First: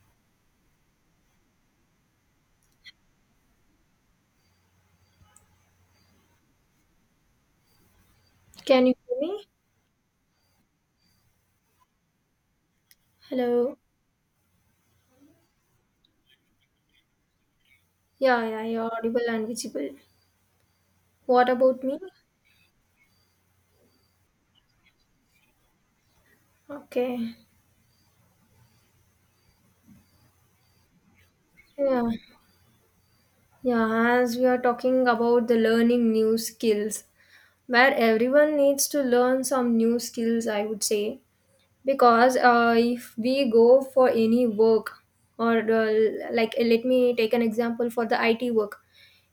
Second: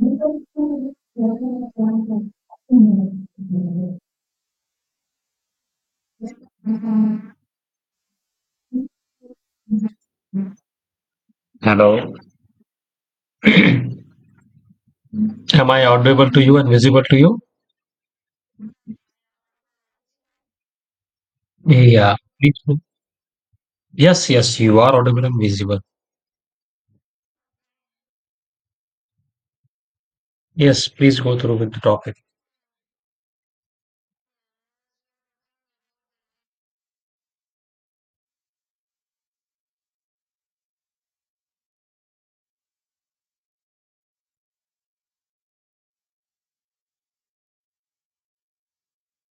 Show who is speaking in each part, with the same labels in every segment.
Speaker 1: Hello.
Speaker 2: Can you hear me? Hello.
Speaker 1: Am I audible to you and visible to you?
Speaker 2: Yeah, yeah, you're audible and visible. What about me?
Speaker 1: Yeah. Please go- Yes, yes, you are audible and visible.
Speaker 2: Okay.
Speaker 1: Yes, please go through with the
Speaker 2: Yeah.
Speaker 1: topic.
Speaker 2: Yeah, as we are talking about the learning new skills, where everyone needs to learn some new skills, I would say. Because if we go for any work, or like let me take an example for the IT work,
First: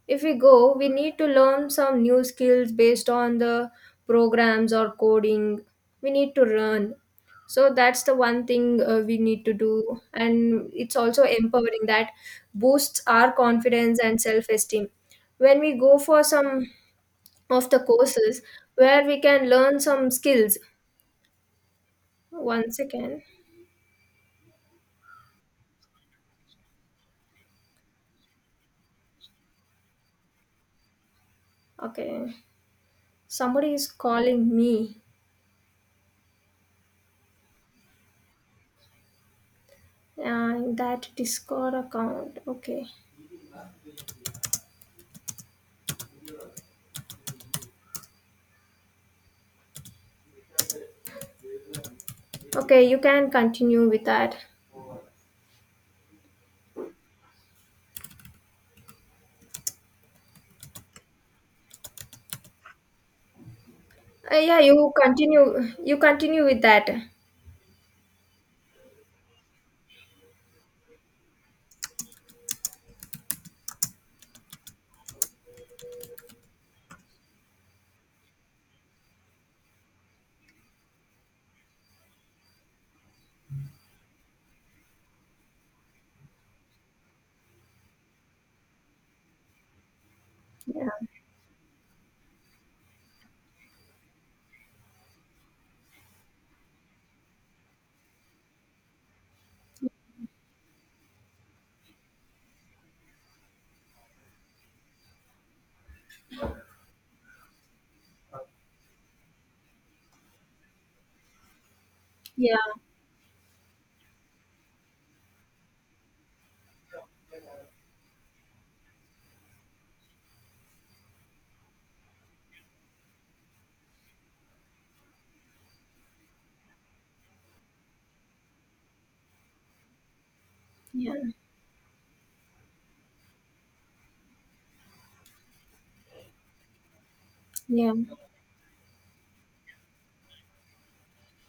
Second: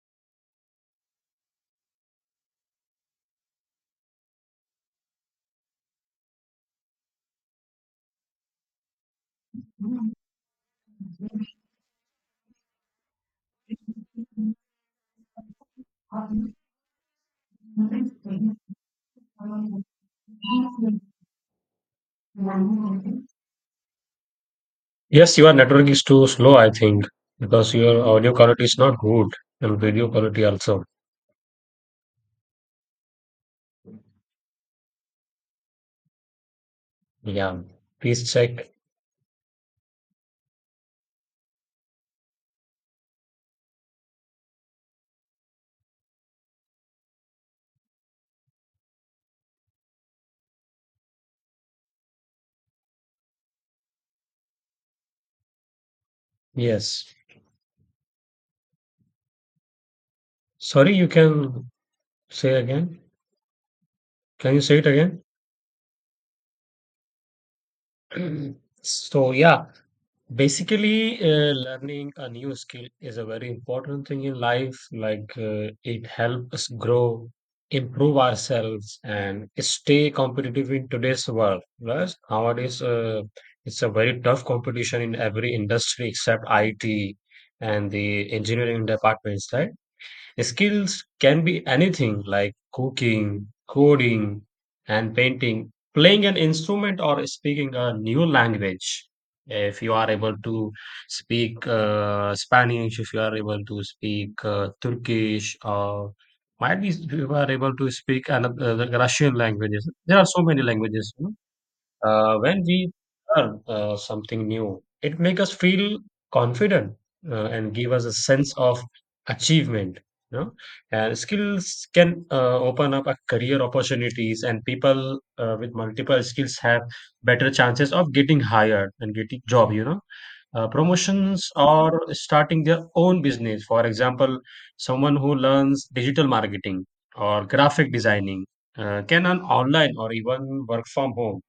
Speaker 2: if we go, we need to learn some new skills based on the programs or coding we need to learn. So that's the one thing we need to do, and it's also empowering that boosts our confidence and self esteem when we go for some of the courses where we can learn some skills. One second.
Speaker 1: Yes, your network is too slow, I think, because your audio quality is not good and video quality also.
Speaker 2: Okay, somebody is calling me.
Speaker 1: Yeah. Please check.
Speaker 2: That Discord account. Okay. Okay, you can continue with that.
Speaker 1: Yes. Sorry, you can say again. Can
Speaker 2: Yeah,
Speaker 1: you say
Speaker 2: you
Speaker 1: it
Speaker 2: continue. You continue with that.
Speaker 1: again? So, yeah, basically, learning a new skill is a very important thing in life. Like, it helps us grow, improve ourselves, and stay competitive in today's world. Plus, nowadays, it's a very tough competition in every industry except IT and the engineering departments, right?
Speaker 2: Yeah,
Speaker 1: Skills can be anything like cooking, coding, and painting, playing an instrument, or speaking a new language. If you are able to speak Spanish, if you are able to speak Turkish, or might be you are able to speak another Russian languages. There are so many languages. Uh,
Speaker 2: yeah,
Speaker 1: when we learn something new, it makes us feel confident and give us a sense of achievement. You know? And skills can open up a career opportunities, and people with multiple skills have better chances of getting hired and getting job. You know,
Speaker 2: yeah,
Speaker 1: promotions or starting their own business. For example, someone who learns digital marketing or graphic
Speaker 2: yeah,
Speaker 1: designing can earn online or even work from home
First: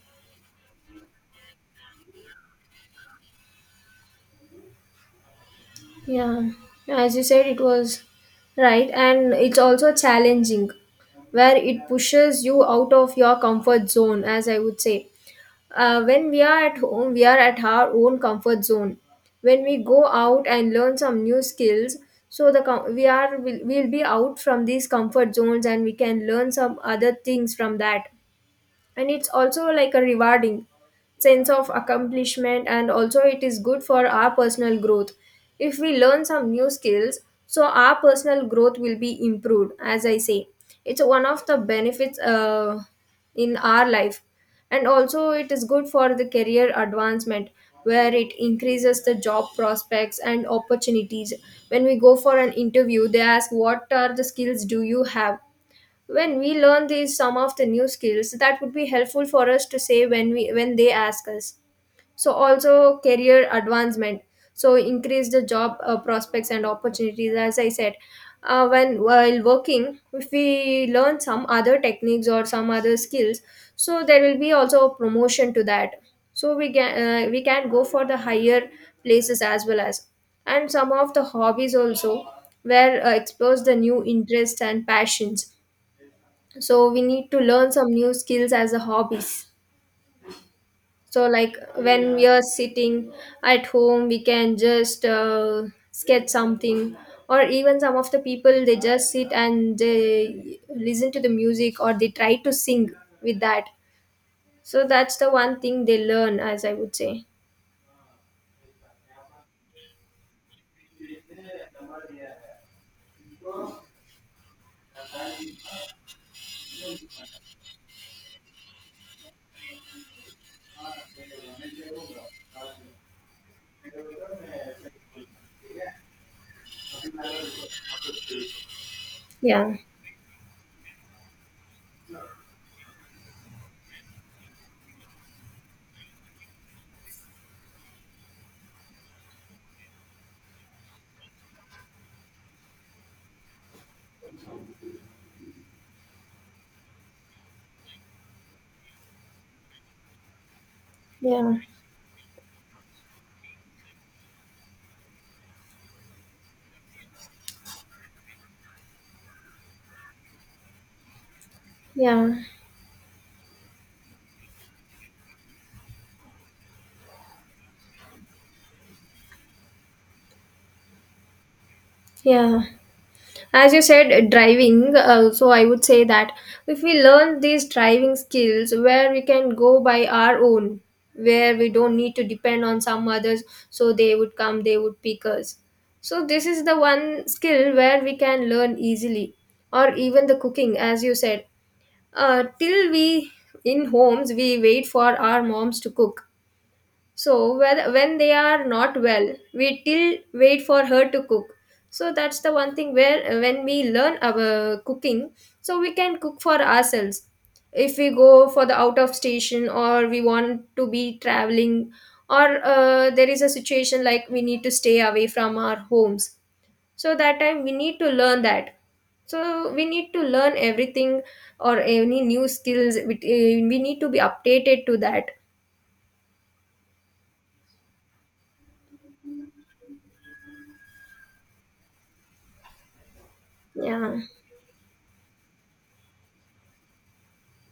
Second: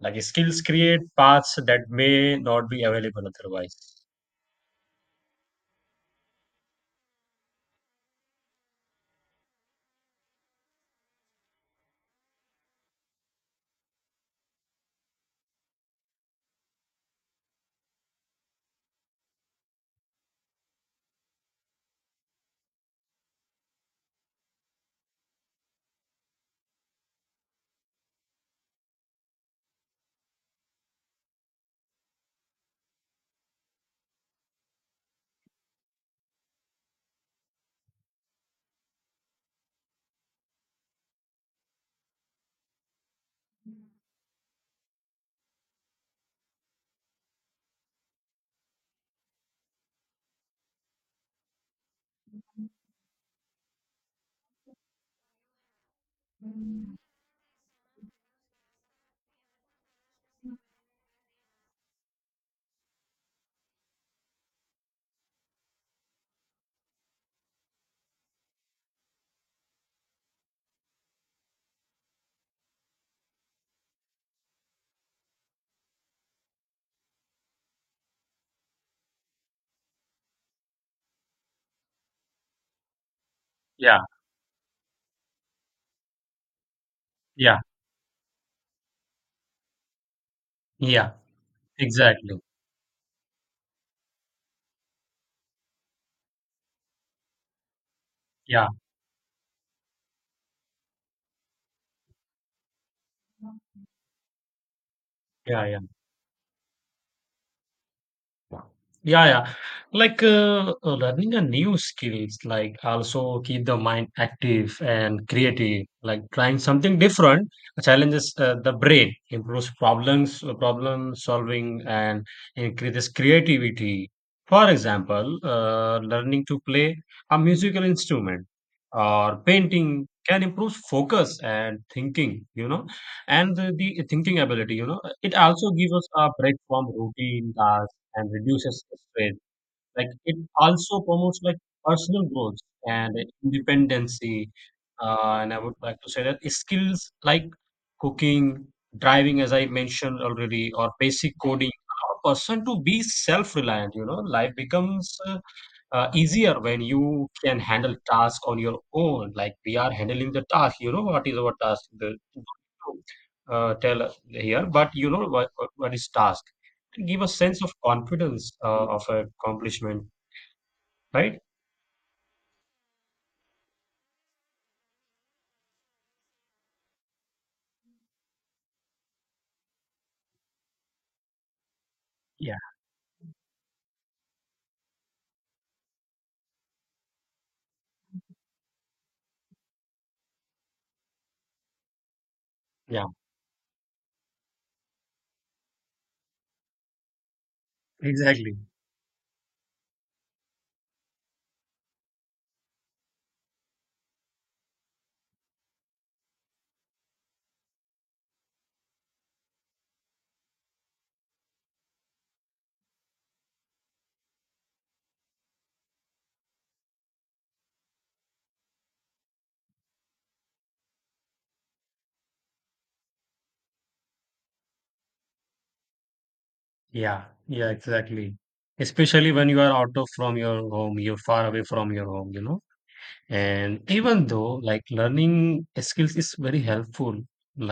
Speaker 1: like skills create paths that may not be available otherwise.
Speaker 2: yeah. As you said, it was right, and it's also challenging, where it pushes you out of your comfort zone. As I would say, when we are at home, we are at our own comfort zone. When we go out and learn some new skills, so we are will we'll be out from these comfort zones, and we can learn some other things from that. And it's also like a rewarding sense of accomplishment, and also it is good for our personal growth if we learn some new skills, so our personal growth will be improved, as I say. It's one of the benefits in our life. And also it is good for the career advancement, where it increases the job prospects and opportunities. When we go for an interview, they ask, what are the skills do you have? When we learn these, some of the new skills, that would be helpful for us to say when we when they ask us. So also career advancement, so increase the job prospects and opportunities, as I said. When While working, if we learn some other techniques or some other skills, so there will be also a promotion to that, so we can go for the higher places, as well as and some of the hobbies also, where explores the
Speaker 1: Yeah,
Speaker 2: new interests and passions. So we need to
Speaker 1: yeah,
Speaker 2: learn some new skills as a hobbies.
Speaker 1: yeah,
Speaker 2: So like when we
Speaker 1: exactly.
Speaker 2: are sitting at home, we can just sketch something, or even some of the people,
Speaker 1: Yeah,
Speaker 2: they just sit and they listen to the music or they try to sing with that. So that's the one
Speaker 1: yeah, yeah.
Speaker 2: thing they learn, as I would say.
Speaker 1: Yeah, yeah. Like learning a new skills, like also keep the mind active and creative. Like trying something different challenges the brain, improves problem solving, and increases creativity. For example, learning to play a musical instrument or
Speaker 2: Yeah.
Speaker 1: painting can improve focus and thinking. You know, and the thinking ability. You know, it also gives us a break from routine tasks and reduces stress. Like it also promotes like personal growth and independency. And I would like to say that skills like cooking, driving, as I mentioned already, or basic
Speaker 2: Yeah.
Speaker 1: coding, allow a person to be self-reliant. You know, life becomes easier when you can handle task on your own. Like we are handling the task. You know what is our task? The
Speaker 2: Yeah.
Speaker 1: tell here, but you know what is task. Give a sense of confidence of accomplishment, right?
Speaker 2: Yeah. As you said, driving, so I would say that if we learn these driving skills, where we can go by our own, where we don't need to
Speaker 1: Yeah,
Speaker 2: depend on some others, so they would come, they would pick us. So, this is the one skill where we can learn easily, or even the cooking, as you said. Till
Speaker 1: yeah,
Speaker 2: we in homes, we wait for our moms to cook. So when they
Speaker 1: exactly.
Speaker 2: are not well, we till wait for her to cook. So that's the one thing where when we learn our cooking, so we can cook for ourselves. If we go for the out of station or we want to be traveling, or there is a situation like we need to stay away from our homes. So that time we need to learn that. So we need to learn everything or any new skills. We need to be updated to that.
Speaker 1: Yeah, yeah, exactly. Especially when you are out of from your home, you're far away from your home, you know. And
Speaker 2: Yeah.
Speaker 1: even though like learning skills is very helpful,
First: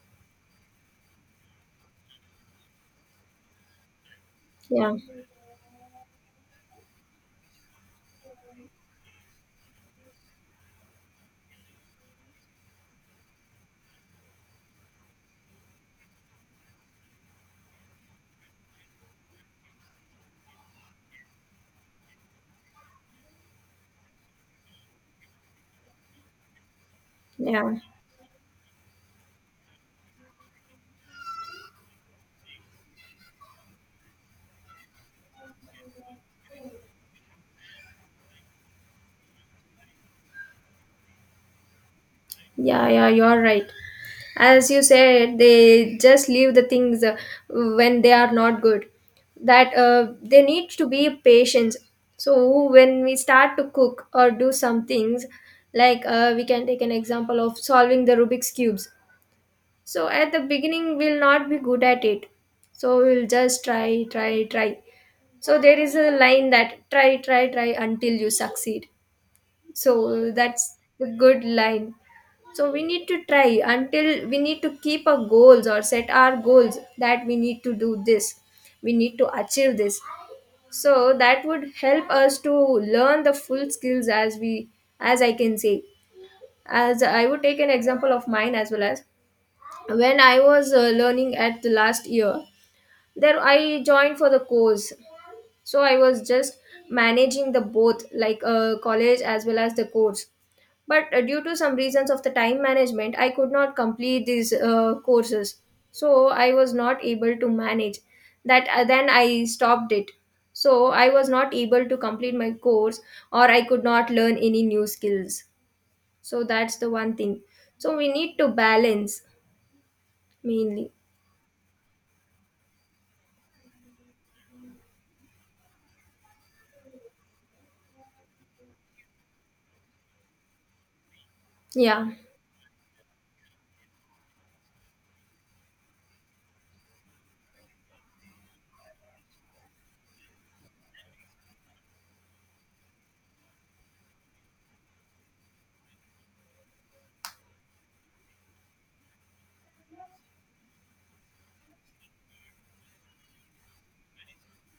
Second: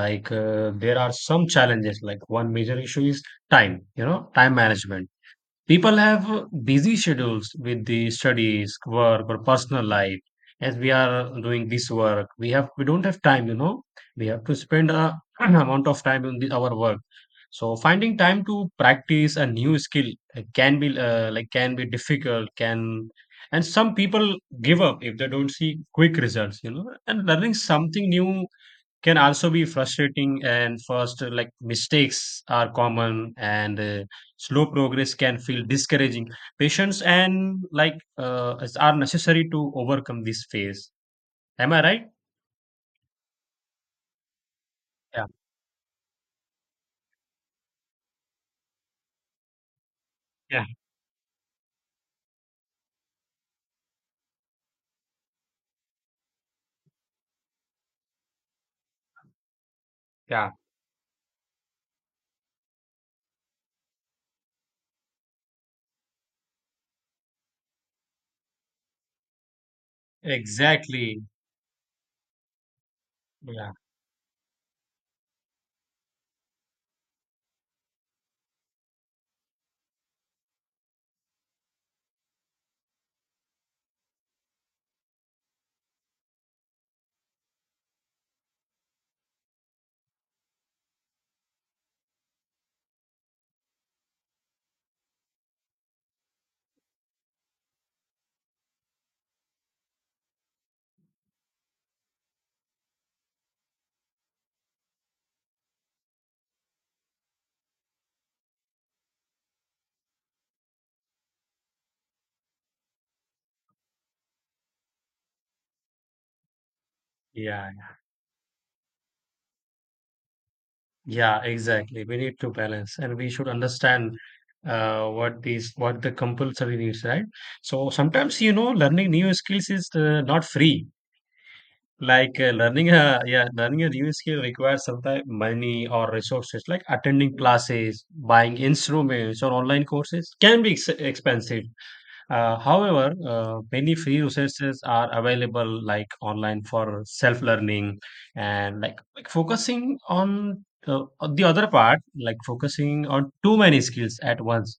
Speaker 1: like there are some challenges like one major issue is time, you know, time
Speaker 2: Yeah.
Speaker 1: management. People have busy schedules with the studies, work, or personal life. As we are doing this work, we don't have time. You know, we have to spend a amount of time on our work. So finding time to practice a new skill can be difficult. Can And some people give up if they don't see quick results. You know, and learning
Speaker 2: Yeah,
Speaker 1: something new can also be frustrating and first, like mistakes are common, and slow progress can feel discouraging. Patience and are necessary to overcome this phase. Am I right?
Speaker 2: yeah, yeah, you're right. As you
Speaker 1: Yeah,
Speaker 2: said, they just leave the things when they are not good. That They
Speaker 1: yeah,
Speaker 2: need to be patient. So when we start to cook or do some things, like we can take an example of solving the Rubik's cubes. So at the
Speaker 1: yeah,
Speaker 2: beginning, we'll not be good at it. So we'll just try, try, try. So there is a line that try, try, try until you succeed. So that's a
Speaker 1: exactly.
Speaker 2: good line. So we need to try
Speaker 1: Yeah,
Speaker 2: until we need to keep our goals or set our goals that we need to do this, we need to achieve this. So that would help us to learn the full skills, as we as I can say. As I would take an example of mine, as well as when I was learning at the last year, there I joined for the course. So I was just managing the both, like college as well as the course, but due to some reasons of the time management, I could not complete these courses. So I was not able to manage that. Then I stopped it, so I was not able to complete my course or I could not learn any new skills. So that's the one thing.
Speaker 1: yeah.
Speaker 2: So we need to balance, mainly.
Speaker 1: Yeah, exactly, we need to balance, and we should understand what the compulsory needs, right? So sometimes, you know, learning new skills is not free.
Speaker 2: Yeah.
Speaker 1: Like learning a new skill requires sometimes money or resources. Like attending classes, buying instruments, or online courses can be ex expensive. However, many free resources are available, like online for self-learning, and like focusing on the other part, like focusing on too many skills at once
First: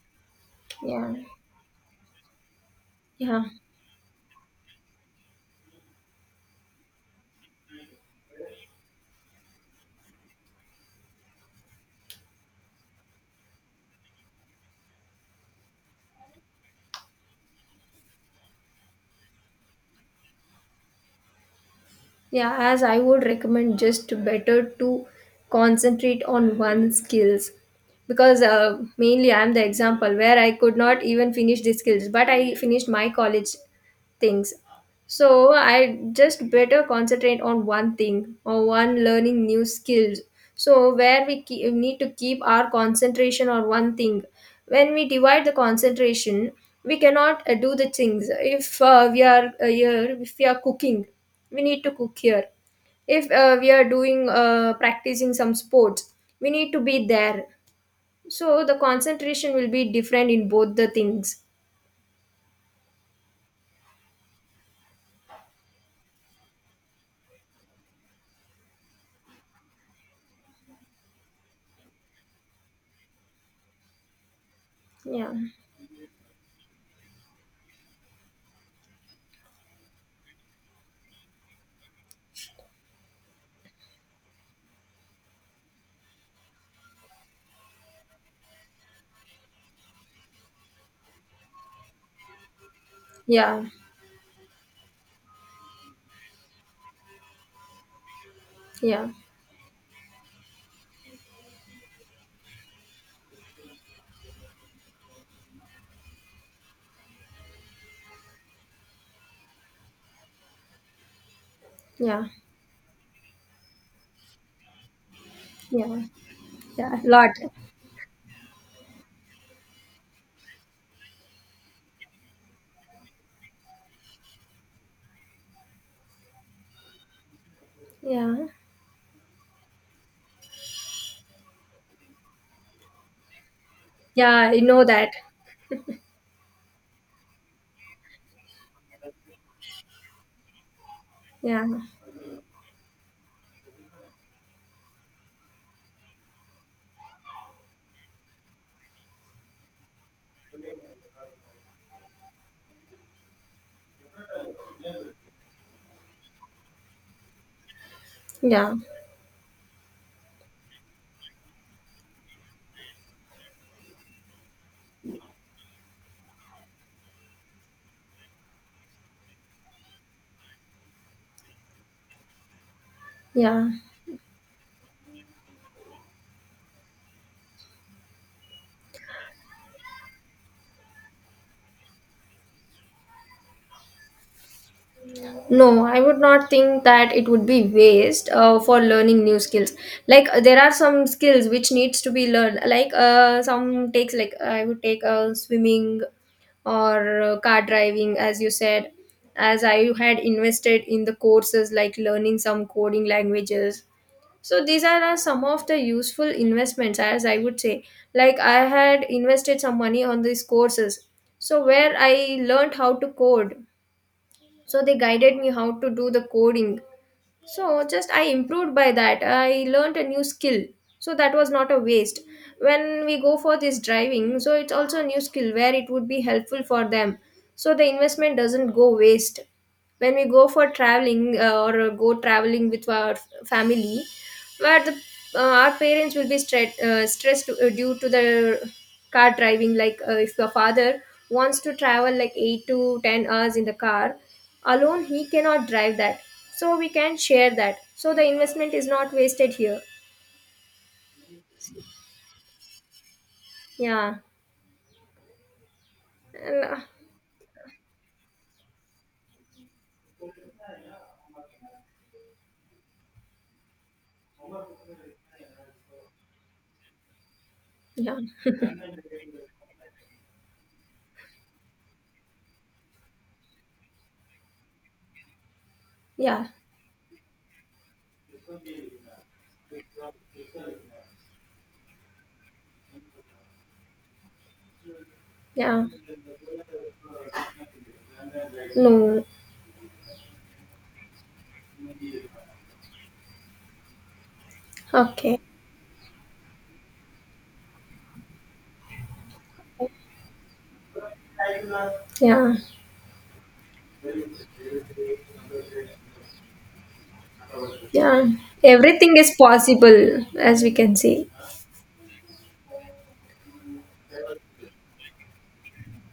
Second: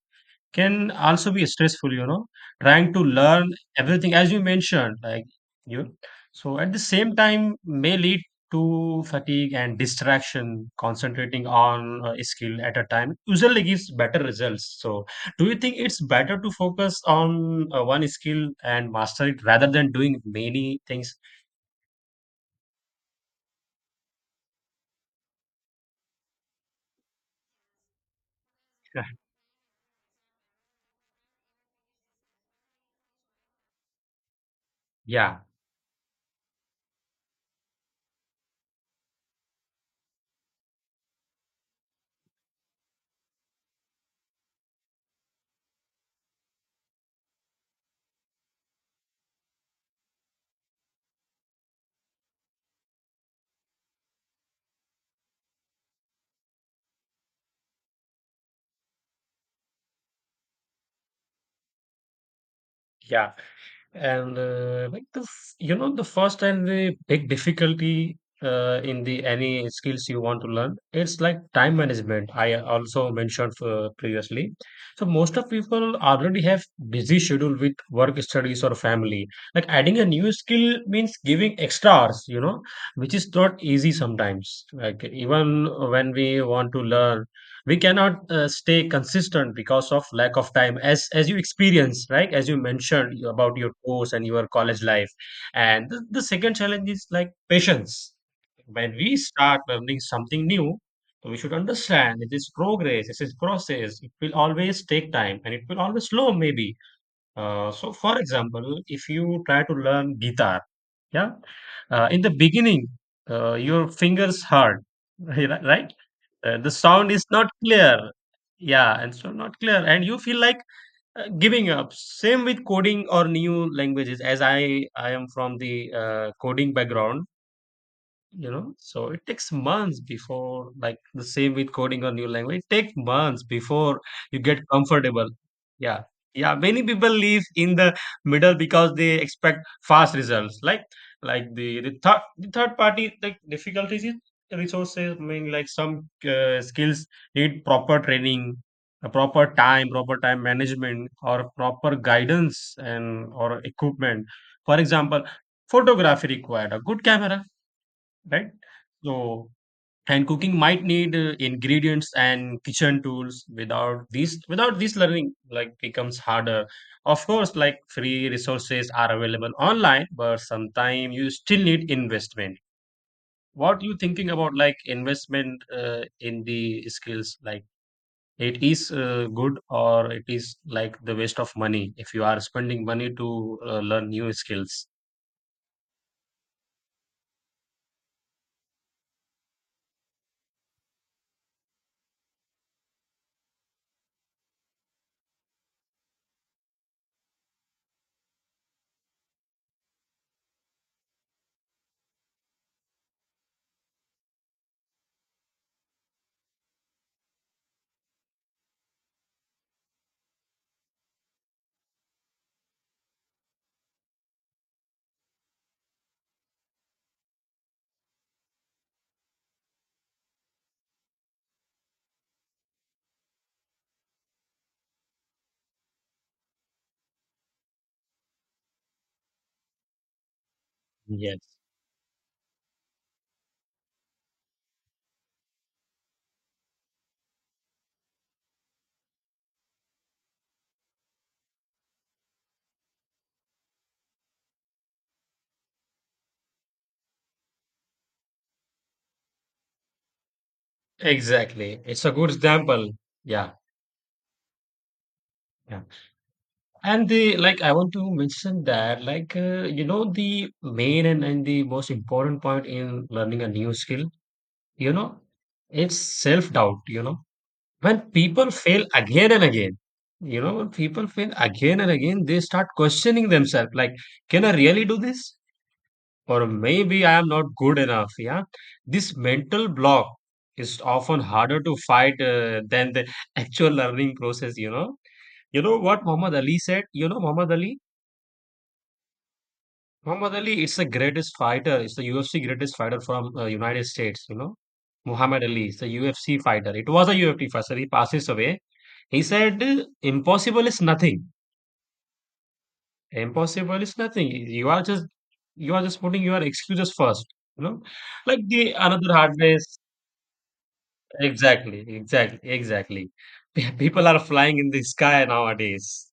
Speaker 1: can
Speaker 2: Yeah.
Speaker 1: also be stressful, you know. Trying to
Speaker 2: Yeah.
Speaker 1: learn everything as you mentioned, like you, so at the same time may lead to fatigue and distraction. Concentrating on a skill at a time usually gives better results. So do you think it's better to focus on one skill and master it rather than doing many things?
Speaker 2: Yeah, as I would recommend, just better to concentrate on one skills, because
Speaker 1: Yeah.
Speaker 2: mainly I'm the example where I could not even finish the skills, but I finished my college things.
Speaker 1: Yeah,
Speaker 2: So I just better concentrate on one thing or one learning new skills. So where we need to keep our concentration on one thing. When we divide the concentration, we cannot do the things. If we are here, if we are cooking, we need to cook here. If we are doing practicing some sports, we need to be there. So the concentration will be different in both the things.
Speaker 1: yeah. And like you know the first and the big difficulty in the any skills you want to learn, it's like time management. I also mentioned previously. So
Speaker 2: Yeah,
Speaker 1: most of people already have busy schedule with work, studies, or family. Like adding a new skill means giving extra hours, you know, which is not easy sometimes. Like even when we want to learn, we cannot stay consistent because of lack of time, as you experience, right? As you mentioned, about
Speaker 2: yeah,
Speaker 1: your course and your college life. And the second challenge is like patience. When
Speaker 2: yeah,
Speaker 1: we start learning something new, we should understand it is progress, it is process, it will always take time, and it will always slow maybe. So, for example, if you try to learn guitar, yeah, in
Speaker 2: yeah,
Speaker 1: the beginning, your fingers hurt, right?
Speaker 2: yeah.
Speaker 1: The
Speaker 2: Yeah,
Speaker 1: sound is
Speaker 2: lot.
Speaker 1: not clear. Yeah, and so not clear, and you feel like giving up. Same with coding or new languages. As I am from the coding background,
Speaker 2: Yeah.
Speaker 1: you know. So it takes months before, like the same with coding a new language, it takes months before you
Speaker 2: Yeah,
Speaker 1: get
Speaker 2: you know that.
Speaker 1: comfortable. Yeah. Yeah, many people leave in the middle because they expect fast results. Like
Speaker 2: Yeah.
Speaker 1: the third party, like difficulties in resources, I mean, like some skills need proper training, a proper time management or proper guidance and or equipment. For example, photography required a good camera, right?
Speaker 2: Yeah.
Speaker 1: So, and cooking might need ingredients and kitchen tools. Without these, without this learning, like becomes harder. Of course, like free resources are available online, but sometimes you still need investment.
Speaker 2: Yeah.
Speaker 1: What you thinking about like investment in the skills? Like, it is good or it is like the waste of money if you are spending money to learn new skills.
Speaker 2: No, I would not think that it would be waste for learning new skills. Like there are some skills which needs to be learned, like some takes, like I would take swimming, or car driving, as you said. As I had invested in the courses, like learning some coding languages. So these are some of the useful investments, as I would say. Like I had invested some money on these courses, so where I learned how to code. So they guided me how to do the coding. So just I improved by that. I learned a new skill. So that was not a waste. When we go for this driving, so it's also a new skill, where it would be helpful for them. So the investment doesn't go waste when we go for traveling
Speaker 1: Yes.
Speaker 2: or go traveling with our family, where the our parents will be stressed due to the car driving. Like if your father wants to travel like 8 to 10 hours in the car, alone, he cannot drive that. So we can share that. So the investment is not wasted here.
Speaker 1: Exactly, it's a good example. Yeah,
Speaker 2: Yeah.
Speaker 1: yeah.
Speaker 2: And,
Speaker 1: And the like, I want to mention that, like, you know, the main and the most important point in learning a new skill, you know, it's self-doubt, you know. When
Speaker 2: Yeah.
Speaker 1: people fail again and again, you know, when people fail again and again, they start questioning themselves, like, can I really do this? Or
Speaker 2: Yeah.
Speaker 1: maybe I am not good enough. Yeah. This mental block is often harder to fight than the actual learning process, you know. You know
Speaker 2: Yeah.
Speaker 1: what Muhammad Ali said? You know,
Speaker 2: No.
Speaker 1: Muhammad Ali is the greatest fighter. Is the UFC greatest fighter from United States. You know,
Speaker 2: Okay.
Speaker 1: Muhammad Ali is the UFC fighter. It was a UFC fighter. He passes away. He said, "Impossible is nothing.
Speaker 2: Yeah.
Speaker 1: Impossible is nothing. You are just you are just putting your excuses first. You know,
Speaker 2: Yeah.
Speaker 1: like the another
Speaker 2: Everything
Speaker 1: hard
Speaker 2: is
Speaker 1: race.
Speaker 2: possible, as we can see.
Speaker 1: Exactly, exactly, exactly. People are flying in the sky nowadays.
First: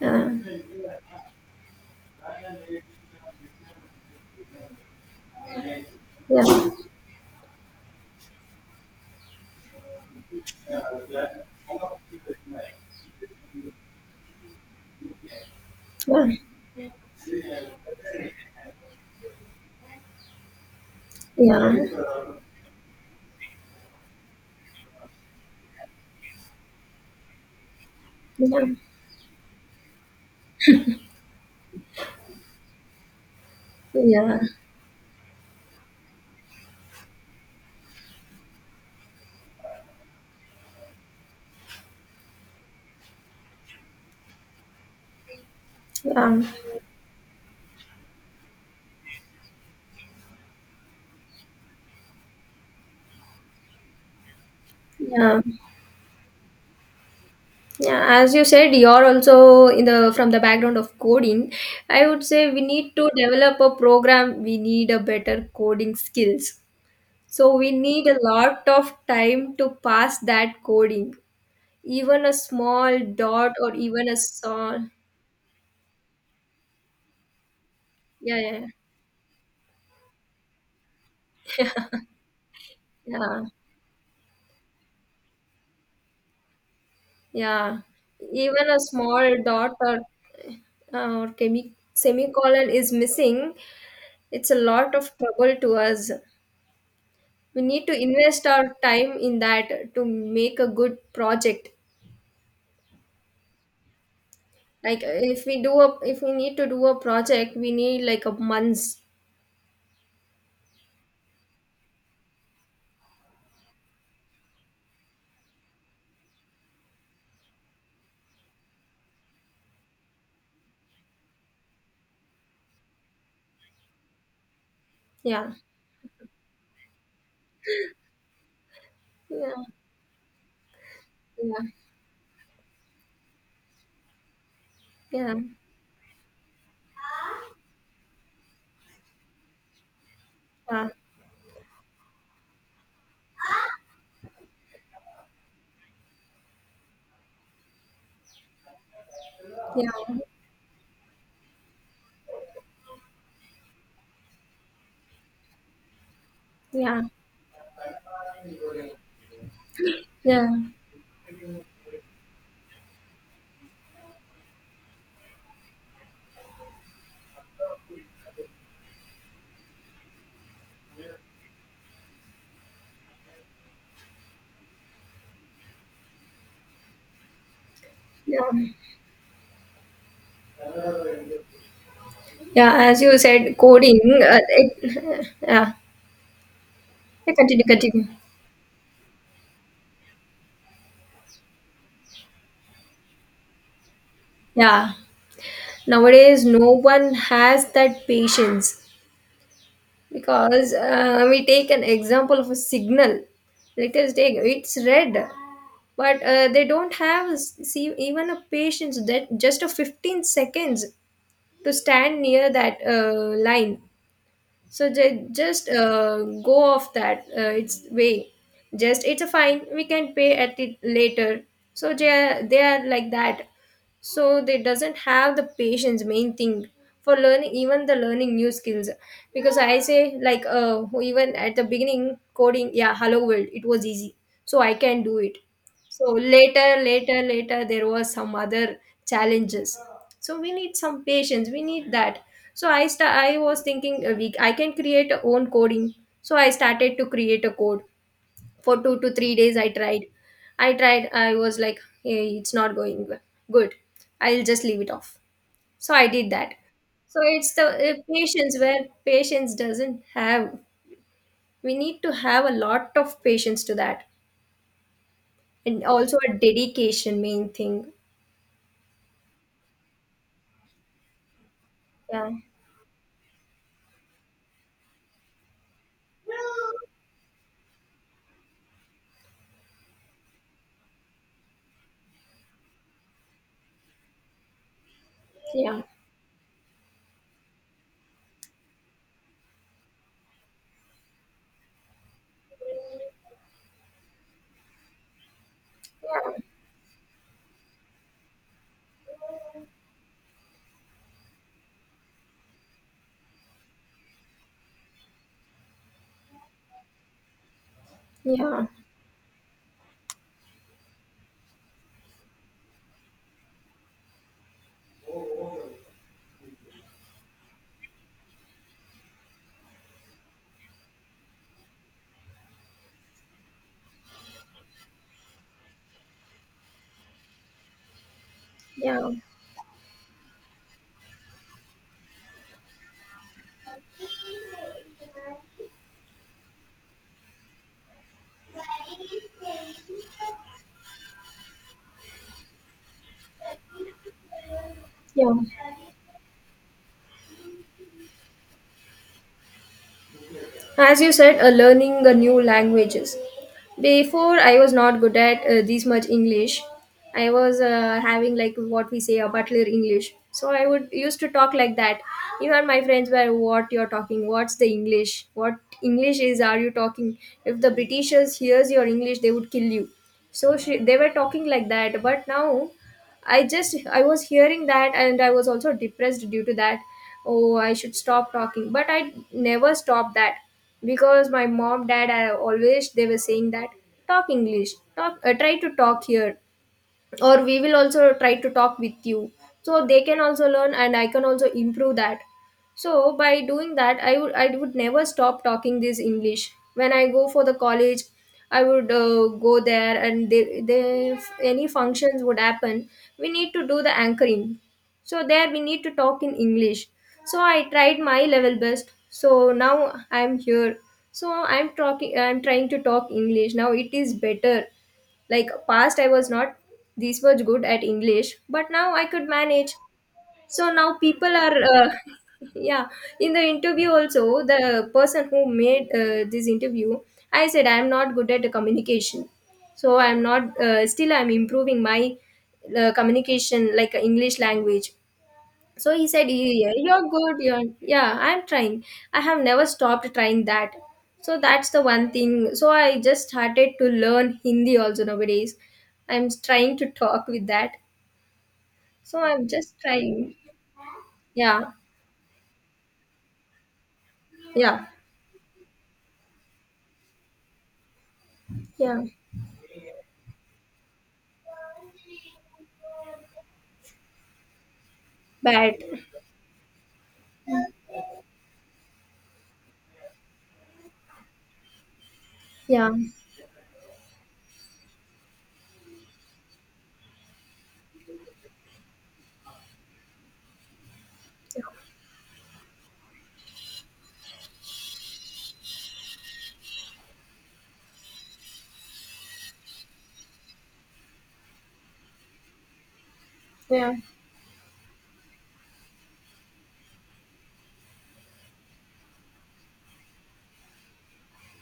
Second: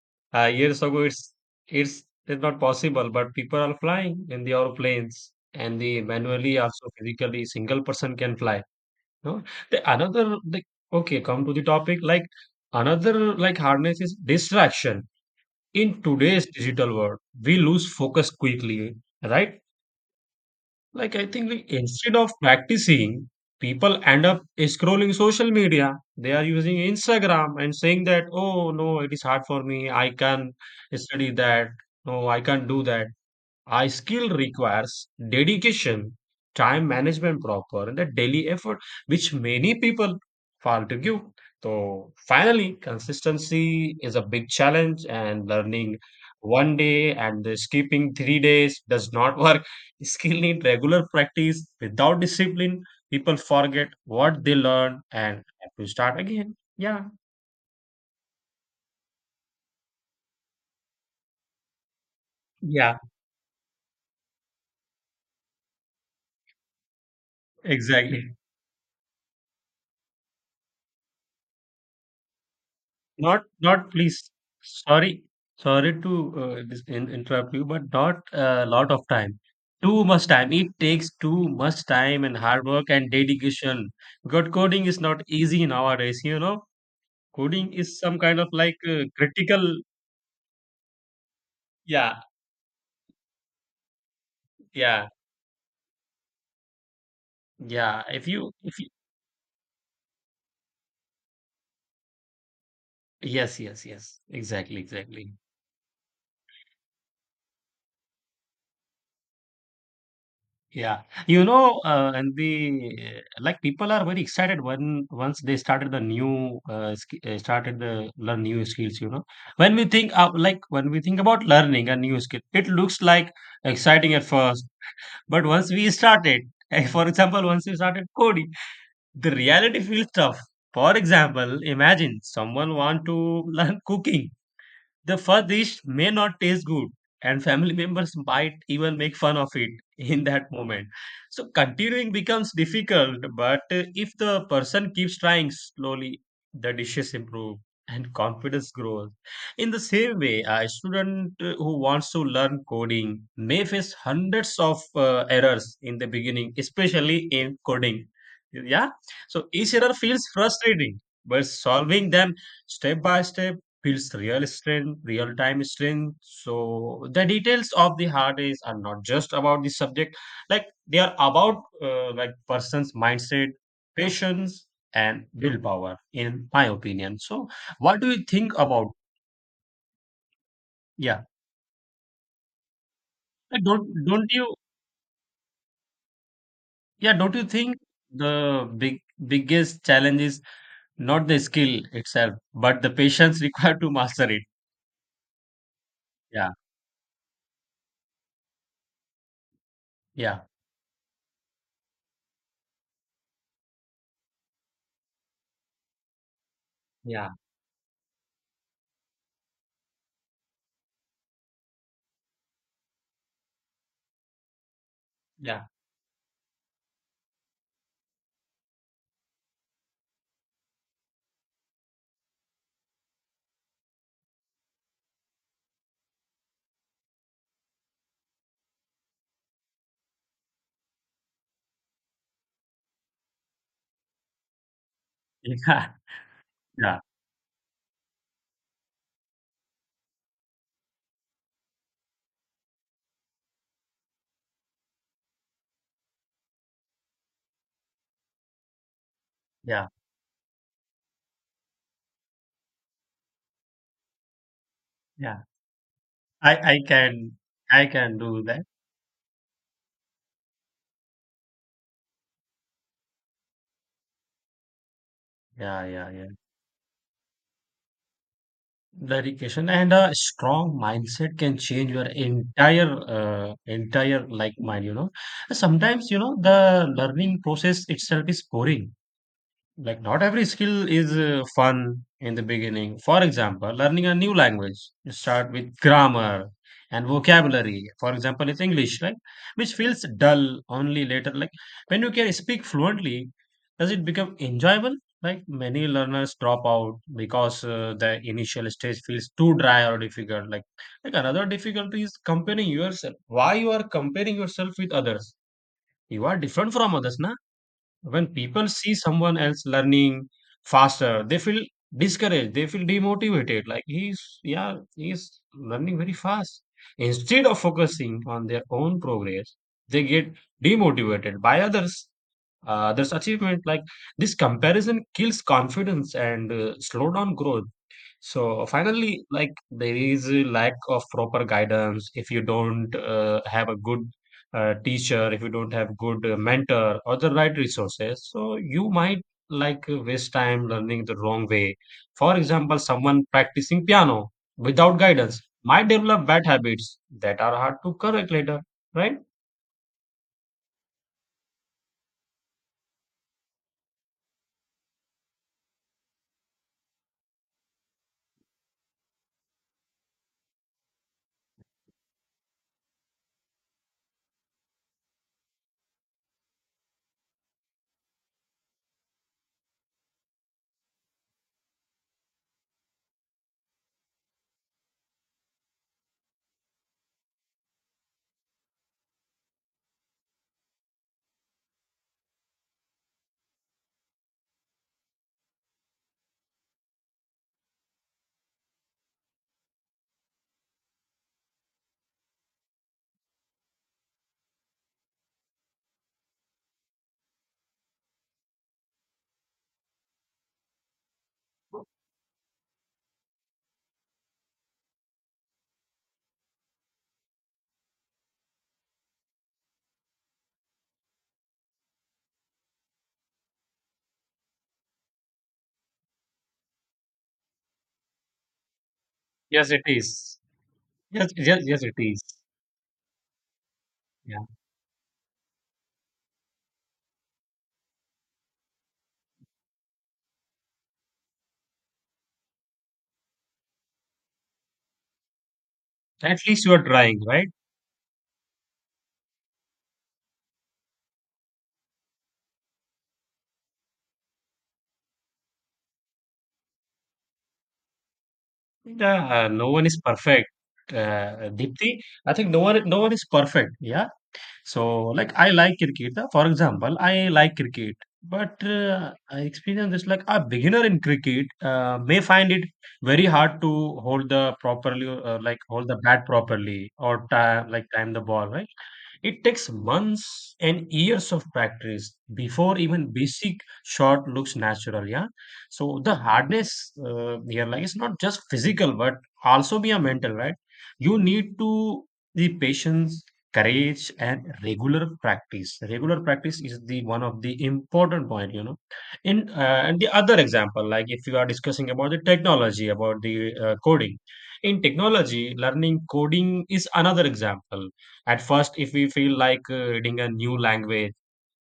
Speaker 2: Yeah.
Speaker 1: Years ago, it's, it's not possible, but people are flying in the airplanes and the manually
Speaker 2: Yeah.
Speaker 1: also physically single person can fly. No, the another the okay, come to the topic. Like another like harness is distraction. In
Speaker 2: Yeah.
Speaker 1: today's digital world, we lose focus quickly, right? Like I think like
Speaker 2: Yeah.
Speaker 1: instead of practicing, people end up scrolling social media. They are using Instagram and saying that,
Speaker 2: Yeah.
Speaker 1: oh no, it is hard for me. I can study that. No, I can't do that. A skill
Speaker 2: Yeah.
Speaker 1: requires dedication, time management proper, and a daily effort, which many people fail to give. So finally, consistency is a big challenge, and learning
Speaker 2: Yeah.
Speaker 1: one day and the skipping three days does not work. Skill need regular practice. Without discipline, people forget what they learn and
Speaker 2: Yeah.
Speaker 1: have to start again. Yeah.
Speaker 2: Yeah, as you said, you're also in the from the background of coding. I would say we need
Speaker 1: Yeah,
Speaker 2: to develop a program. We need a better coding skills. So we need a
Speaker 1: exactly.
Speaker 2: lot of time to pass that coding. Even a small dot or
Speaker 1: Not
Speaker 2: even a
Speaker 1: please.
Speaker 2: small.
Speaker 1: Sorry. Sorry to dis in interrupt you, but not
Speaker 2: Yeah.
Speaker 1: a
Speaker 2: Yeah.
Speaker 1: lot of time. Too much time. It takes too much time and hard work and
Speaker 2: Yeah.
Speaker 1: dedication. Good coding is not easy nowadays, you know. Coding
Speaker 2: Yeah.
Speaker 1: is some kind of
Speaker 2: Even
Speaker 1: like
Speaker 2: a small
Speaker 1: critical.
Speaker 2: dot or
Speaker 1: Yeah,
Speaker 2: semicolon is missing. It's a lot
Speaker 1: yeah,
Speaker 2: of trouble to us. We need to
Speaker 1: yeah.
Speaker 2: invest our
Speaker 1: If you,
Speaker 2: time in that to make a good project.
Speaker 1: yes, yes, yes. Exactly,
Speaker 2: Like
Speaker 1: exactly.
Speaker 2: if we need to do a project, we need like a months.
Speaker 1: Yeah, you know, and the like people are very excited when once they started the new sk started the learn new skills. You know, when we think about learning a new skill, it looks like exciting at first, but
Speaker 2: Yeah.
Speaker 1: once we started, for example, once we started coding, the
Speaker 2: Yeah.
Speaker 1: reality feels tough. For example,
Speaker 2: Yeah.
Speaker 1: imagine someone want to learn cooking. The first dish may not taste good, and family members might even make fun of it in that moment.
Speaker 2: Yeah.
Speaker 1: So, continuing becomes difficult, but if the person keeps trying slowly, the dishes improve and confidence grows. In the
Speaker 2: Yeah. Yeah.
Speaker 1: same way, a student who wants to learn coding may face hundreds of errors in the beginning,
Speaker 2: Yeah.
Speaker 1: especially in coding. Yeah, so each error feels
Speaker 2: Yeah.
Speaker 1: frustrating, but solving them step by step feels real strength, real time strength. So the details of the hard days are not just about the subject, like they are about like person's mindset, patience, and willpower. In my opinion, so what do you
Speaker 2: Yeah.
Speaker 1: think about? Yeah,
Speaker 2: Yeah, as you said,
Speaker 1: Don't
Speaker 2: coding,
Speaker 1: don't you?
Speaker 2: yeah.
Speaker 1: Yeah, don't
Speaker 2: Yeah,
Speaker 1: you
Speaker 2: continue
Speaker 1: think
Speaker 2: continue
Speaker 1: the biggest challenge is not the skill itself, but the patience required to master it?
Speaker 2: Yeah, nowadays
Speaker 1: Yeah,
Speaker 2: no one has that patience,
Speaker 1: yeah,
Speaker 2: because we take an example of a signal. Let us take, it's red. But they don't
Speaker 1: yeah,
Speaker 2: have see even a patience that just a 15 seconds to stand near that line. So they
Speaker 1: yeah,
Speaker 2: just go off that its way. Just it's a fine, we can pay at it later. So they are like that. So they doesn't have the patience, main thing, for learning, even the learning new skills. Because I say, like even at the beginning coding, yeah, hello world, it was easy. So I can do it.
Speaker 1: yeah,
Speaker 2: So later,
Speaker 1: yeah,
Speaker 2: later, later, there was some other challenges. So we need some patience. We need that. So I was thinking a week, I can create a own coding. So I started to create a code for 2 to 3 days. I
Speaker 1: yeah,
Speaker 2: tried. I tried. I was like, hey, it's not going well. Good. I'll just leave it off.
Speaker 1: yeah.
Speaker 2: So I did
Speaker 1: I
Speaker 2: that.
Speaker 1: I
Speaker 2: So
Speaker 1: can
Speaker 2: it's the
Speaker 1: I can do
Speaker 2: patience
Speaker 1: that.
Speaker 2: where patience doesn't have. We need to have a lot of patience to that,
Speaker 1: Yeah,
Speaker 2: and
Speaker 1: yeah,
Speaker 2: also
Speaker 1: yeah.
Speaker 2: a dedication, main thing.
Speaker 1: Dedication and a strong mindset can change your
Speaker 2: Yeah.
Speaker 1: entire like mind, you know. Sometimes, you know, the learning process itself is boring. Like not every skill is fun in the beginning, for example learning a new language. You start with
Speaker 2: Yeah.
Speaker 1: grammar and vocabulary, for example it's English, right? Which feels dull, only later like when you can speak fluently does it become enjoyable. Like many learners
Speaker 2: Yeah.
Speaker 1: drop out because the initial stage feels too dry or difficult. Like another difficulty is comparing yourself, why you are comparing yourself with others? You are different from others, na. When
Speaker 2: Yeah.
Speaker 1: people see someone else learning faster, they feel discouraged, they feel demotivated. Like he's, yeah, he's learning very fast. Instead of focusing on their own progress, they get demotivated by others, others' achievement. Like this comparison kills confidence and slow down growth. So
Speaker 2: Yeah.
Speaker 1: finally, like there is a lack of proper guidance. If you don't have a good teacher, if you don't have good mentor or the right resources, so you might like waste time learning the wrong way. For example, someone practicing piano without
Speaker 2: Yeah.
Speaker 1: guidance might develop bad habits that are hard to correct later, right?
Speaker 2: As you said, learning new languages. Before, I was not good at this much English. I was having like what we say a butler English. So I would used to talk like that. Even my friends were, "What you're talking? What's the English? What English is? Are you talking? If the Britishers hears your English, they would kill you." So they were talking like that. But now, I was hearing that, and I was also depressed due to that. Oh, I should stop talking, but I never stopped that because my mom dad, I always they were saying that, talk English, talk, try to talk here, or we will also try to talk with you, so they can also learn and I can also improve that. So by doing that, I would never stop talking this English. When I go for the college, I would go there, and they if any functions would happen, we need to do the anchoring. So there we need to talk in English. So I tried my level best. So now I'm here. So I'm talking. I'm trying to talk English now. It is better like past I was not this much good at English, but now I could
Speaker 1: Yes,
Speaker 2: manage.
Speaker 1: it is.
Speaker 2: So now
Speaker 1: Yes,
Speaker 2: people are,
Speaker 1: yes, yes, it is.
Speaker 2: yeah, in the interview
Speaker 1: Yeah,
Speaker 2: also, the person who made this interview, I said, I'm not good at the communication. So I'm not, still I'm improving my communication, like English language. So he said,
Speaker 1: at least you
Speaker 2: yeah,
Speaker 1: are
Speaker 2: you're
Speaker 1: trying,
Speaker 2: good.
Speaker 1: right?
Speaker 2: You're, yeah, I'm trying. I have never stopped trying that. So that's the one thing. So I just started to learn Hindi also nowadays. I'm trying to talk with that. So
Speaker 1: Yeah,
Speaker 2: I'm
Speaker 1: no
Speaker 2: just
Speaker 1: one is
Speaker 2: trying.
Speaker 1: perfect.
Speaker 2: Yeah.
Speaker 1: Deepthi, I think no one is perfect. Yeah. So
Speaker 2: Yeah.
Speaker 1: like I like cricket. For example, I like cricket, but
Speaker 2: Yeah,
Speaker 1: I experience this like a beginner in cricket may find it very hard to hold the properly like
Speaker 2: bad.
Speaker 1: hold the bat properly or time the ball, right? It takes months and years of practice before
Speaker 2: Yeah,
Speaker 1: even basic shot looks natural. Yeah. So the hardness here, like, it's not just physical, but also be a mental, right? You need to the patience, courage, and regular practice. Regular practice is the one of the important point, you know. In and the other example, like if you are discussing about the technology, about the
Speaker 2: yeah,
Speaker 1: coding. In technology, learning coding is another example. At first, if we feel like reading a new language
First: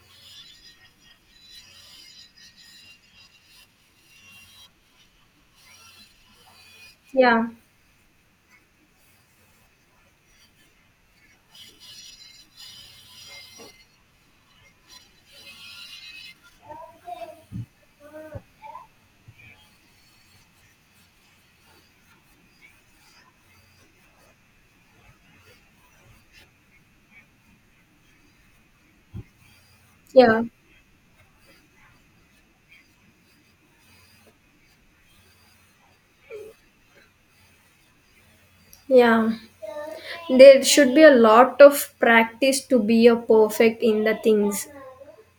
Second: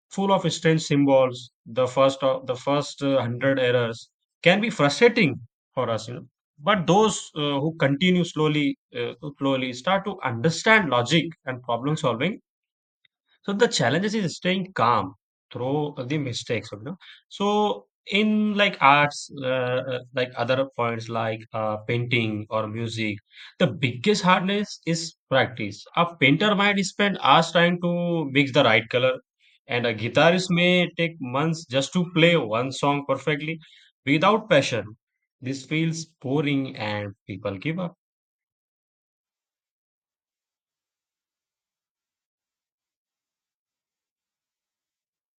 Speaker 1: full of strange symbols, the first of the first hundred errors can be frustrating for us, you know. But those
Speaker 2: yeah,
Speaker 1: who continue slowly, start to understand logic and problem solving, so the challenges is staying calm through the mistakes, you know. So in like arts, like other points like painting or music, the biggest hardness is practice. A painter might spend hours trying to mix the right color, and a
Speaker 2: yeah,
Speaker 1: guitarist may take months just to play one song perfectly without passion. This feels boring, and people give up.
Speaker 2: yeah. There should be a lot of practice to be a perfect in the things.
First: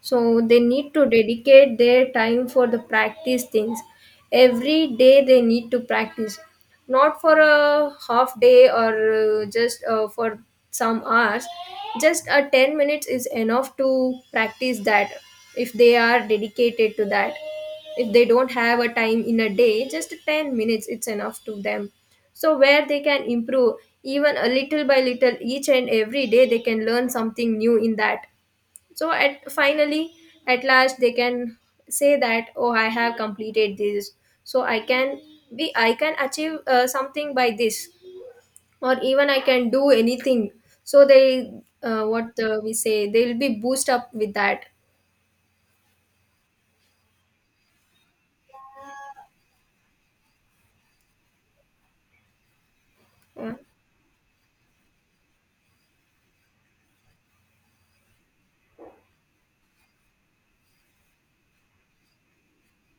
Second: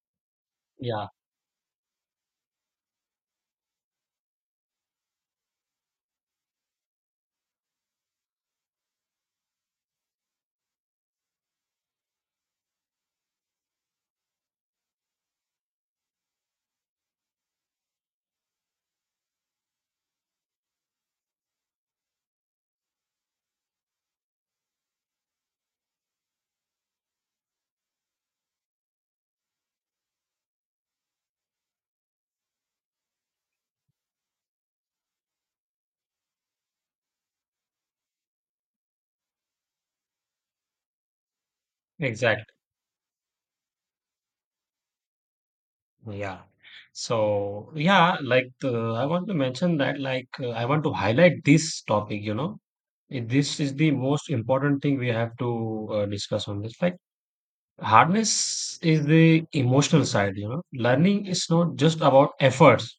Speaker 2: So they need to
Speaker 1: Yeah,
Speaker 2: dedicate their time for the practice things. Every day they need to practice, not for a half day or just for some hours. Just a 10 minutes is enough to practice that if they are dedicated to that. If they don't have a time in a day, just 10 minutes it's enough to them, so where they can improve, even a little by little, each and every day they can learn something new in that. So at finally, at last they can say that, oh, I have completed this, so I can be, I can achieve something by this, or even I can do anything. So they, what
Speaker 1: exactly.
Speaker 2: we say, they'll be boost up with that.
Speaker 1: Yeah. So, yeah, like I want to mention that, like, I want to highlight this topic, you know.
Speaker 2: Yeah,
Speaker 1: This is the most important thing we have to discuss on this. Like, hardness is the emotional side, you know, learning is not just about efforts,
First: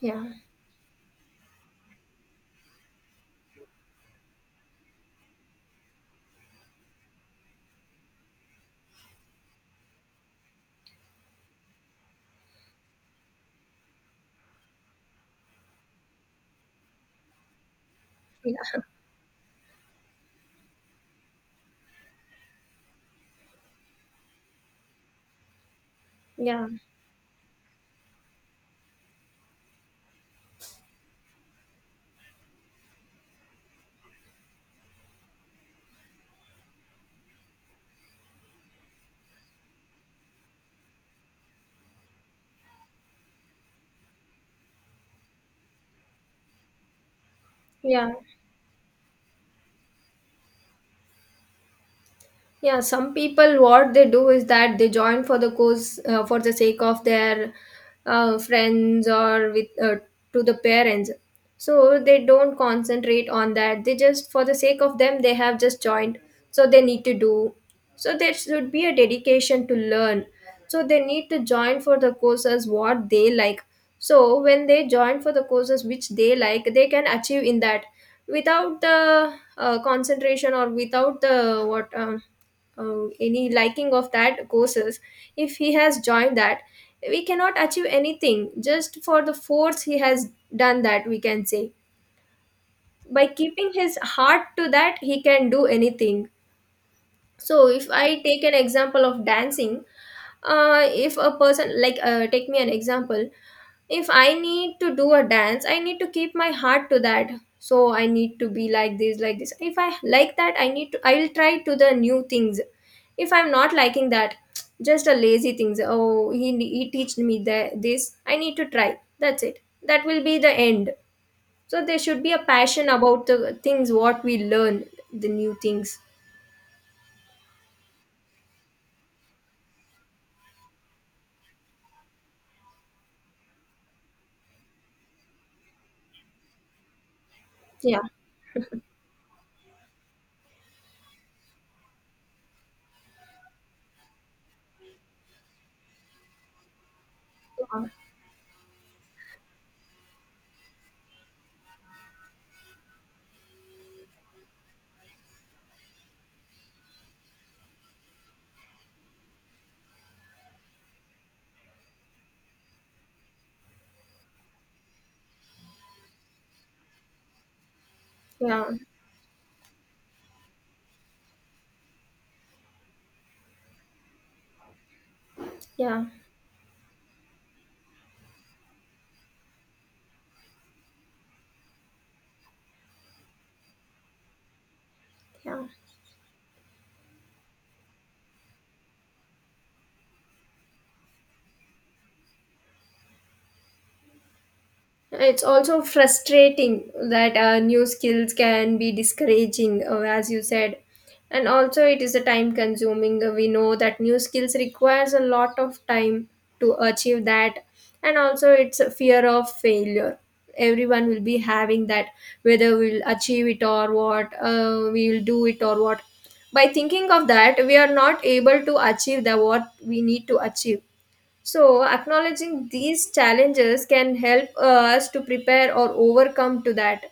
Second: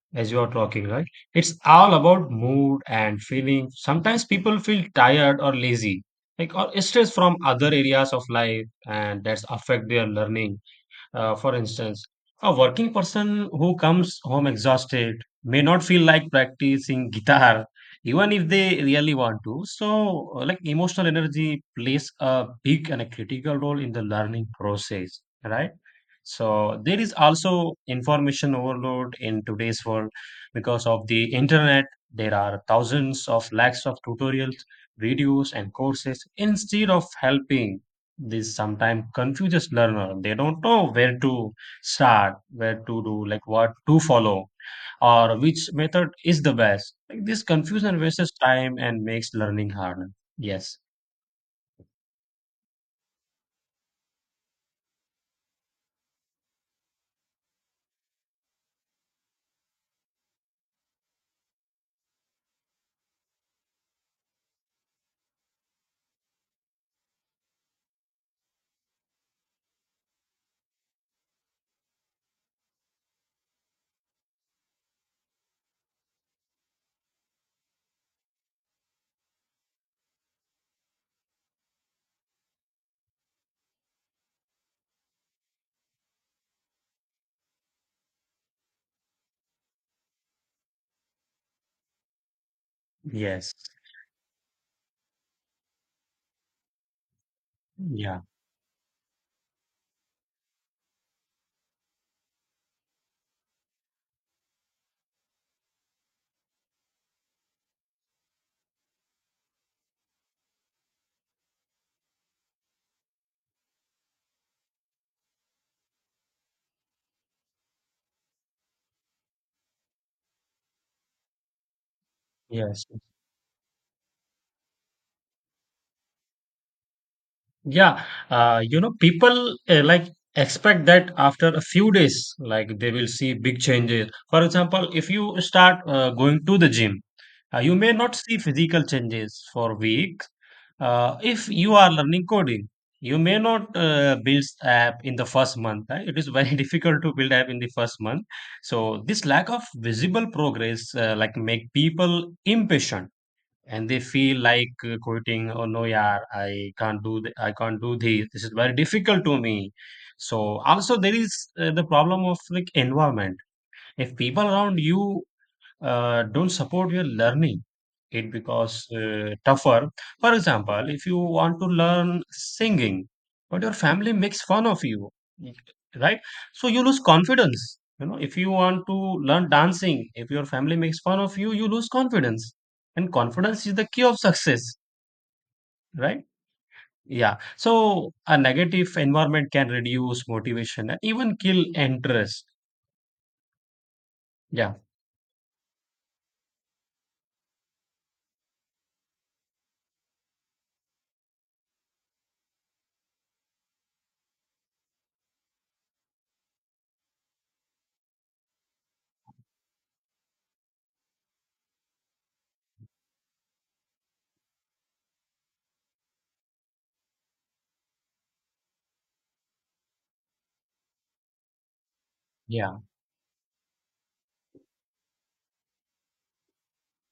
Speaker 2: yeah,
Speaker 1: as you are talking, right? It's all about mood and feeling. Sometimes people feel tired or lazy, like, or stress from other areas of life, and that's affect their learning for instance, a working person who comes home exhausted may not feel like practicing guitar, even if
Speaker 2: yeah,
Speaker 1: they really want to. So, like emotional energy plays a big and a critical role in the learning process, right?
Speaker 2: yeah,
Speaker 1: So, there is also information overload in today's world, because of the internet. There are thousands of lakhs of tutorials, videos, and courses. Instead of helping, this sometimes confuses learner. They don't know where to start, where to do, like what to follow, or which method is the best. Like this confusion
Speaker 2: yeah.
Speaker 1: wastes time and makes learning harder. Yes.
Speaker 2: Yeah, some people what they do is that they join for the cause for the sake of their friends or with to the parents. So they don't concentrate on that. They just for the sake of them they have just joined. So they need to do. So there should be a dedication to learn. So they need to join for the courses what they like. So when they join for the courses which they like, they can achieve in that without the concentration or without the what. Any liking of that courses, if he has joined that, we cannot achieve anything, just for the force he has done that, we can say. By
Speaker 1: Yes.
Speaker 2: keeping his heart to that, he can do anything. So if I
Speaker 1: Yeah.
Speaker 2: take an example of dancing, if a person like take me an example, if I need to do a dance, I need to keep my heart to that. So I need to be like this like this. If I like that, I will try to the new things. If I'm not liking that, just a lazy things, oh, he teached me that this, I need to try, that's it, that will be the end. So there should be a
Speaker 1: Yes.
Speaker 2: passion about the things what we learn, the new things.
Speaker 1: Yeah. You know, people like expect that after a few days, like they will see big changes. For example, if you start going to the gym, you may
Speaker 2: Yeah,
Speaker 1: not see physical changes for weeks. If you are learning coding, you may not build app in the first month, right? It is very difficult to build app in the
Speaker 2: yeah,
Speaker 1: first month. So this lack of visible progress like make people impatient, and they feel like quitting. Oh no, yeah, I can't I can't do this. This is very difficult to me. So also there is the problem of like environment. If people around you don't support your learning, it
Speaker 2: yeah,
Speaker 1: becomes tougher. For example, if you want to learn singing but your family makes fun of you, y-
Speaker 2: yeah,
Speaker 1: right? So you lose confidence. You know, if you want to learn dancing, if your family makes fun of you, you lose confidence, and confidence is the key of success,
Speaker 2: yeah.
Speaker 1: right? Yeah, so a negative environment can reduce motivation and even kill interest. Yeah.
Speaker 2: It's also frustrating that new skills can be discouraging, as you said. And also, it is a time consuming. We know that new skills requires a lot of time to achieve that. And also, it's a fear of failure. Everyone will be having that, whether we'll achieve it or what, we will do it or what. By thinking of that, we are not able to achieve the what we need to achieve. So, acknowledging
Speaker 1: Yeah.
Speaker 2: these challenges can help us to prepare or overcome to that,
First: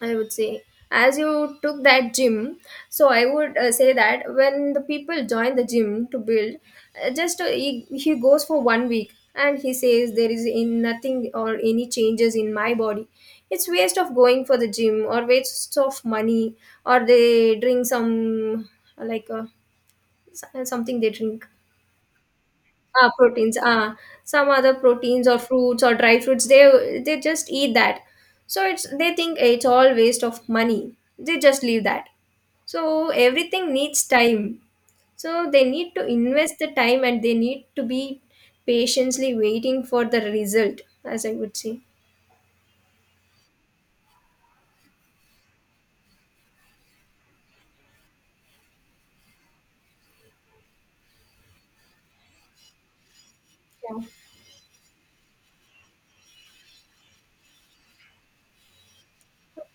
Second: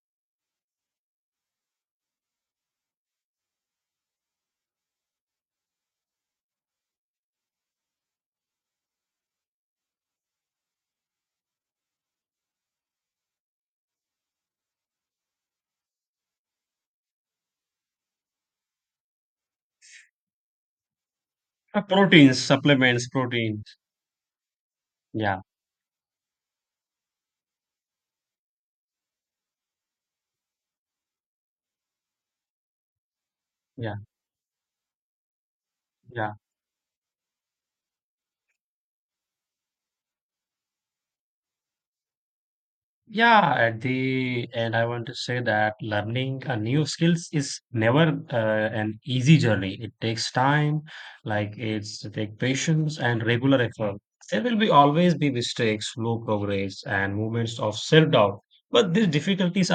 Speaker 2: I would say. As you took that gym, so I would say that when the people join the gym to build, he goes for 1 week and he says there is in nothing or any changes in my body. It's waste of going for the gym or waste of money, or they drink some like something they drink.
Speaker 1: Proteins, supplements,
Speaker 2: Ah, proteins.
Speaker 1: proteins.
Speaker 2: Ah, some other proteins or
Speaker 1: Yeah.
Speaker 2: fruits or dry fruits. They just eat that. So it's, they think, "Eh, it's all waste of money." They just leave that. So everything
Speaker 1: Yeah.
Speaker 2: needs time. So they need to
Speaker 1: Yeah.
Speaker 2: invest the time, and they need to be patiently waiting for the result, as I would say.
Speaker 1: Yeah, at the end, I want to say that learning a new skills is never an easy journey. It takes time, like it take patience and regular effort.
Speaker 2: Yeah.
Speaker 1: There will be always be mistakes, slow progress, and moments of self-doubt. But these difficulties are